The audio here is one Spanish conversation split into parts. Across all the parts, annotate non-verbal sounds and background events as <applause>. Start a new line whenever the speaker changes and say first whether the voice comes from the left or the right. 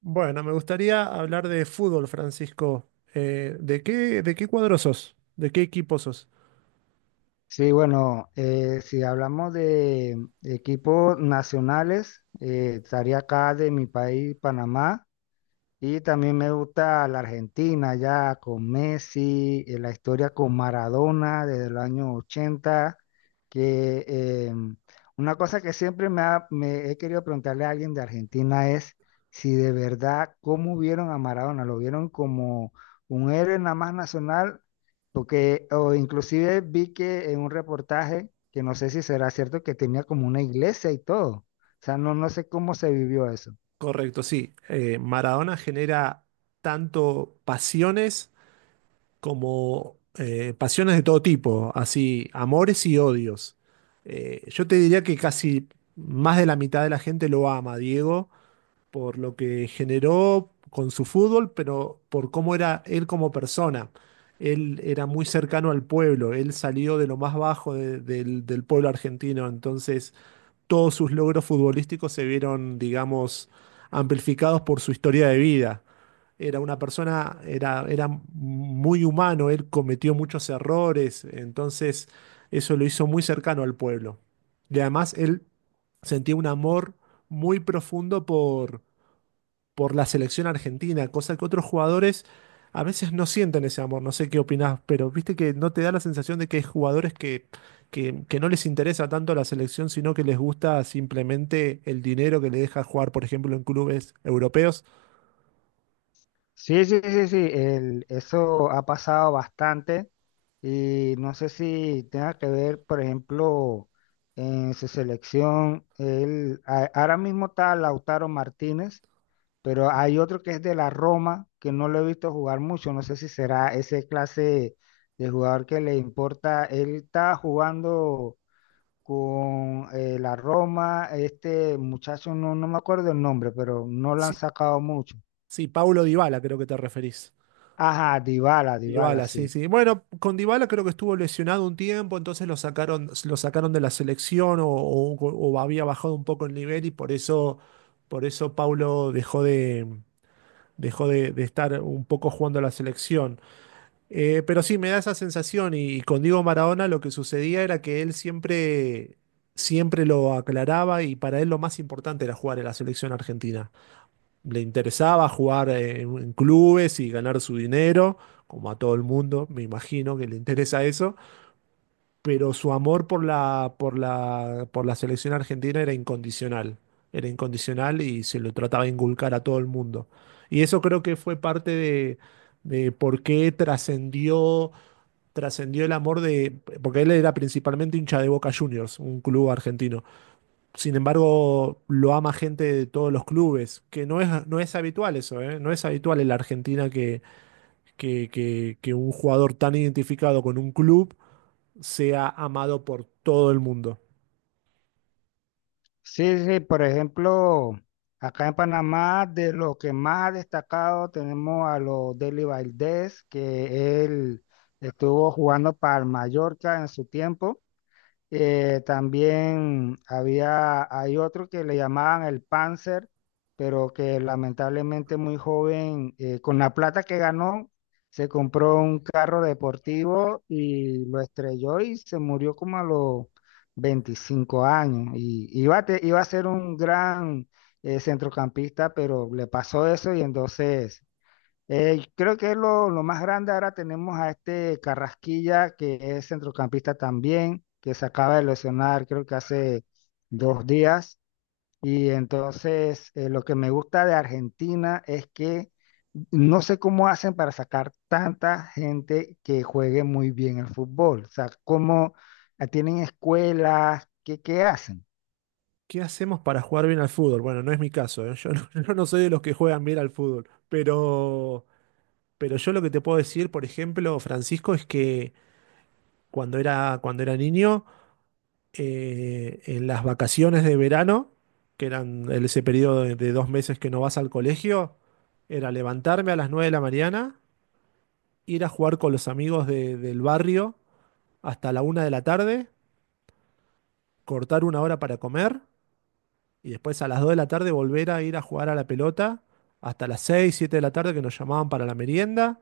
right: Bueno, me gustaría hablar de fútbol, Francisco. De qué cuadro sos? ¿De qué equipo sos?
left: Sí, bueno, si hablamos de equipos nacionales, estaría acá de mi país, Panamá. Y también me gusta la Argentina, ya con Messi, la historia con Maradona desde el año 80 que una cosa que siempre me he querido preguntarle a alguien de Argentina es si de verdad, ¿cómo vieron a Maradona? ¿Lo vieron como un héroe nada más nacional? Porque, o inclusive vi que en un reportaje, que no sé si será cierto, que tenía como una iglesia y todo. O sea, no, no sé cómo se vivió eso.
right: Correcto, sí. Maradona genera tanto pasiones como pasiones de todo tipo, así amores y odios. Yo te diría que casi más de la mitad de la gente lo ama, Diego, por lo que generó con su fútbol, pero por cómo era él como persona. Él era muy cercano al pueblo, él salió de lo más bajo del del pueblo argentino, entonces todos sus logros futbolísticos se vieron, digamos, amplificados por su historia de vida. Era una persona, era muy humano, él cometió muchos errores, entonces eso lo hizo muy cercano al pueblo. Y además él sentía un amor muy profundo por la selección argentina, cosa que otros jugadores a veces no sienten ese amor. No sé qué opinás, pero viste que no te da la sensación de que hay jugadores que no les interesa tanto la selección, sino que les gusta simplemente el dinero que le deja jugar, por ejemplo, en clubes europeos.
left: Sí, sí, sí, sí, eso ha pasado bastante y no sé si tenga que ver, por ejemplo, en su selección, él, ahora mismo está Lautaro Martínez, pero hay otro que es de la Roma, que no lo he visto jugar mucho, no sé si será ese clase de jugador que le importa, él está jugando con la Roma, este muchacho, no, no me acuerdo el nombre, pero no lo han
right: Sí,
left: sacado mucho.
right: sí, Paulo Dybala creo que te referís.
left: Ajá, Dybala, Dybala,
right: Dybala, sí,
left: sí.
right: sí. Bueno, con Dybala creo que estuvo lesionado un tiempo, entonces lo sacaron de la selección o había bajado un poco el nivel y por eso Paulo dejó de, dejó de estar un poco jugando a la selección. Pero sí, me da esa sensación y con Diego Maradona lo que sucedía era que él siempre, siempre lo aclaraba y para él lo más importante era jugar en la selección argentina. Le interesaba jugar en clubes y ganar su dinero, como a todo el mundo, me imagino que le interesa eso, pero su amor por la, por la selección argentina era incondicional. Era incondicional y se lo trataba de inculcar a todo el mundo. Y eso creo que fue parte de por qué trascendió, trascendió el amor de, porque él era principalmente hincha de Boca Juniors, un club argentino. Sin embargo, lo ama gente de todos los clubes, que no es, no es habitual eso, ¿eh? No es habitual en la Argentina que, que un jugador tan identificado con un club sea amado por todo el mundo.
left: Sí, sí, por ejemplo, acá en Panamá, de lo que más ha destacado, tenemos a los Deli Valdés, que él estuvo jugando para el Mallorca en su tiempo. También hay otro que le llamaban el Panzer, pero que lamentablemente muy joven, con la plata que ganó, se compró un carro deportivo y lo estrelló y se murió como a los 25 años. Y iba a ser un gran centrocampista, pero le pasó eso y entonces creo que es lo más grande. Ahora tenemos a este Carrasquilla, que es centrocampista también, que se acaba de lesionar, creo que hace 2 días. Y entonces, lo que me gusta de Argentina es que no sé cómo hacen para sacar tanta gente que juegue muy bien el fútbol. O sea, cómo tienen escuelas, ¿qué, qué hacen?
right: ¿Qué hacemos para jugar bien al fútbol? Bueno, no es mi caso, ¿eh? Yo no, <laughs> yo no soy de los que juegan bien al fútbol, pero yo lo que te puedo decir, por ejemplo, Francisco, es que cuando era niño, en las vacaciones de verano, que eran ese periodo de dos meses que no vas al colegio, era levantarme a las 9 de la mañana, ir a jugar con los amigos del barrio hasta la una de la tarde, cortar una hora para comer y después a las 2 de la tarde volver a ir a jugar a la pelota hasta las 6 7 de la tarde que nos llamaban para la merienda,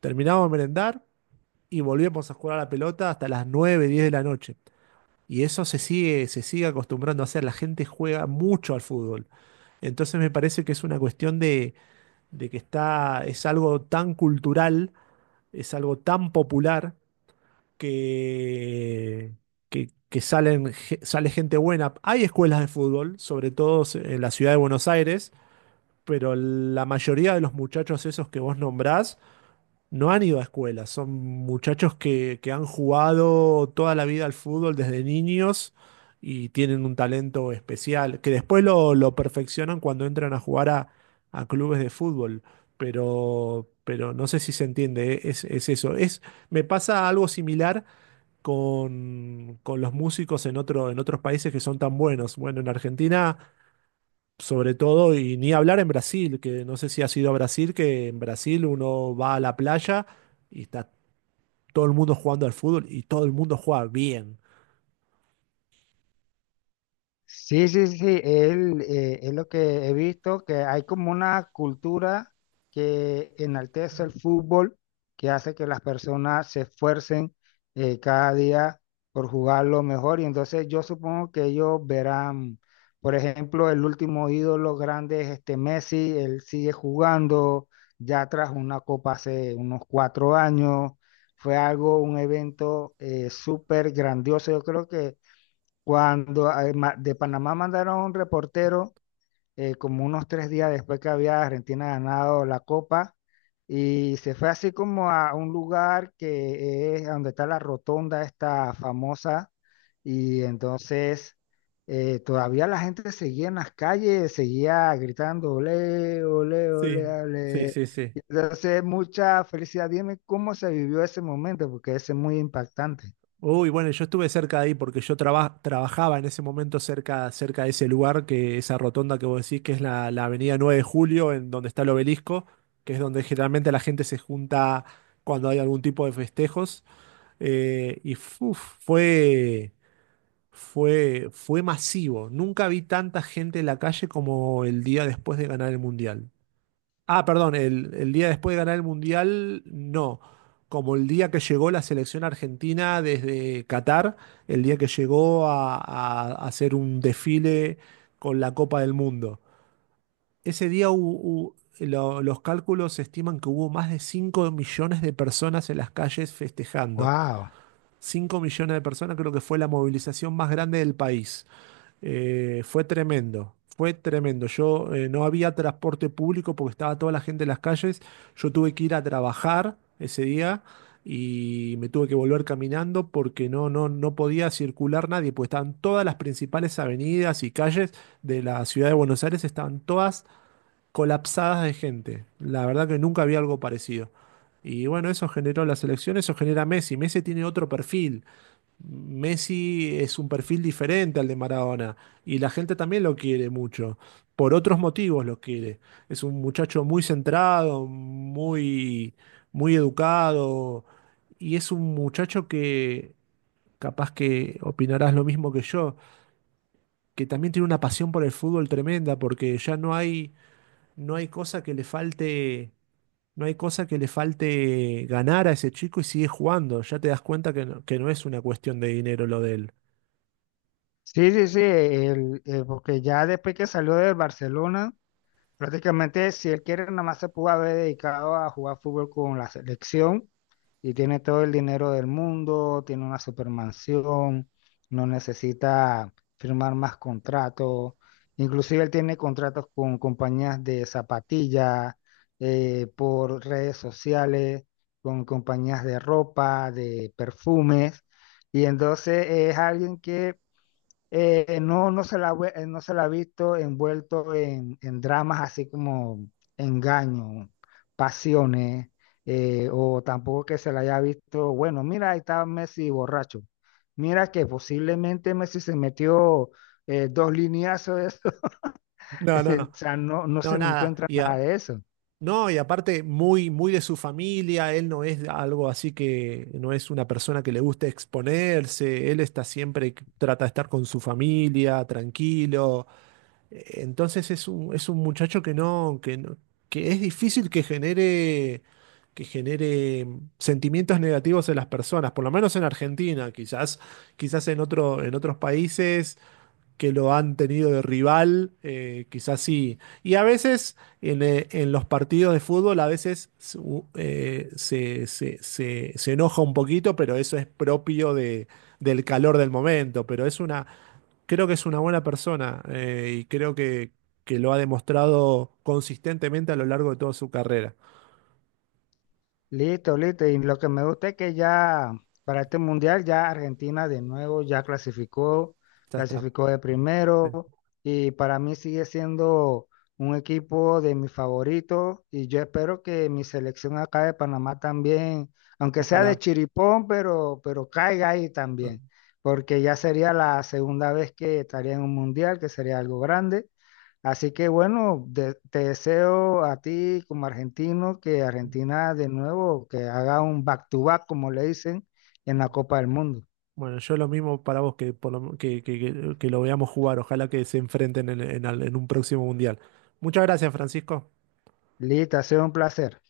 right: terminábamos de merendar y volvíamos a jugar a la pelota hasta las 9 10 de la noche. Y eso se sigue acostumbrando a hacer. La gente juega mucho al fútbol. Entonces me parece que es una cuestión de que está, es algo tan cultural, es algo tan popular que, que salen, sale gente buena. Hay escuelas de fútbol, sobre todo en la ciudad de Buenos Aires, pero la mayoría de los muchachos esos que vos nombrás no han ido a escuela, son muchachos que han jugado toda la vida al fútbol desde niños y tienen un talento especial, que después lo perfeccionan cuando entran a jugar a clubes de fútbol, pero no sé si se entiende, ¿eh? Es eso. Es, me pasa algo similar con los músicos en otro, en otros países que son tan buenos. Bueno, en Argentina sobre todo, y ni hablar en Brasil, que no sé si has ido a Brasil, que en Brasil uno va a la playa y está todo el mundo jugando al fútbol y todo el mundo juega bien.
left: Sí, sí, sí, él, es lo que he visto, que hay como una cultura que enaltece el fútbol, que hace que las personas se esfuercen cada día por jugarlo mejor. Y entonces yo supongo que ellos verán, por ejemplo, el último ídolo grande es este Messi, él sigue jugando, ya tras una copa hace unos 4 años, fue algo, un evento súper grandioso, yo creo que... Cuando de Panamá mandaron a un reportero, como unos 3 días después que había Argentina ganado la Copa, y se fue así como a un lugar que es donde está la rotonda esta famosa, y entonces todavía la gente seguía en las calles, seguía gritando, ole, ole,
right: Sí,
left: ole,
right: sí,
left: ole.
right: sí, sí.
left: Y entonces, mucha felicidad. Dime cómo se vivió ese momento, porque ese es muy impactante.
right: Uy, bueno, yo estuve cerca de ahí porque yo trabajaba en ese momento cerca, cerca de ese lugar, que esa rotonda que vos decís, que es la, la avenida 9 de Julio, en donde está el obelisco, que es donde generalmente la gente se junta cuando hay algún tipo de festejos. eh, y fu- fue. Fue, fue masivo. Nunca vi tanta gente en la calle como el día después de ganar el Mundial. Ah, perdón, el día después de ganar el Mundial, no. Como el día que llegó la selección argentina desde Qatar, el día que llegó a, a hacer un desfile con la Copa del Mundo. Ese día los cálculos estiman que hubo más de 5 millones de personas en las calles festejando.
left: Wow.
right: 5 millones de personas creo que fue la movilización más grande del país. Fue tremendo, fue tremendo. Yo no había transporte público porque estaba toda la gente en las calles. Yo tuve que ir a trabajar ese día y me tuve que volver caminando porque no, no podía circular nadie, pues estaban todas las principales avenidas y calles de la ciudad de Buenos Aires, estaban todas colapsadas de gente. La verdad que nunca había algo parecido. Y bueno, eso generó las elecciones, eso genera Messi. Messi tiene otro perfil. Messi es un perfil diferente al de Maradona y la gente también lo quiere mucho. Por otros motivos lo quiere. Es un muchacho muy centrado, muy, muy educado y es un muchacho que capaz que opinarás lo mismo que yo, que también tiene una pasión por el fútbol tremenda porque ya no hay, no hay cosa que le falte. No hay cosa que le falte ganar a ese chico y sigue jugando. Ya te das cuenta que no es una cuestión de dinero lo de él.
left: Sí, sí, sí, porque ya después que salió del Barcelona, prácticamente si él quiere, nada más se pudo haber dedicado a jugar fútbol con la selección y tiene todo el dinero del mundo, tiene una supermansión, no necesita firmar más contratos, inclusive él tiene contratos con compañías de zapatillas, por redes sociales, con compañías de ropa, de perfumes, y entonces es alguien que no se la ha visto envuelto en dramas así como engaño, pasiones, o tampoco que se la haya visto, bueno, mira, ahí está Messi borracho. Mira que posiblemente Messi se metió dos lineazos de eso. <laughs>
right: No, no, no.
left: O sea, no, no se
right: No,
left: le
right: nada.
left: encuentra nada de eso.
right: No, y aparte muy, muy de su familia, él no es algo así que no es una persona que le guste exponerse, él está siempre, que trata de estar con su familia, tranquilo. Entonces es un muchacho que no, que es difícil que genere sentimientos negativos en las personas, por lo menos en Argentina, quizás, quizás en otro, en otros países que lo han tenido de rival, quizás sí. Y a veces en los partidos de fútbol, a veces se enoja un poquito, pero eso es propio de, del calor del momento. Pero es una, creo que es una buena persona y creo que lo ha demostrado consistentemente a lo largo de toda su carrera.
left: Listo, listo. Y lo que me gusta es que ya para este mundial ya Argentina de nuevo ya clasificó,
right: Ya está.
left: clasificó de
right: Sí.
left: primero y para mí sigue siendo un equipo de mis favoritos y yo espero que mi selección acá de Panamá también, aunque sea de
right: Ojalá.
left: chiripón, pero caiga ahí también, porque ya sería la segunda vez que estaría en un mundial, que sería algo grande. Así que bueno, te deseo a ti como argentino que Argentina de nuevo, que haga un back to back, como le dicen, en la Copa del Mundo.
right: Bueno, yo lo mismo para vos que, por lo- que lo veamos jugar. Ojalá que se enfrenten en, en un próximo mundial. Muchas gracias, Francisco.
left: Lita, ha sido un placer.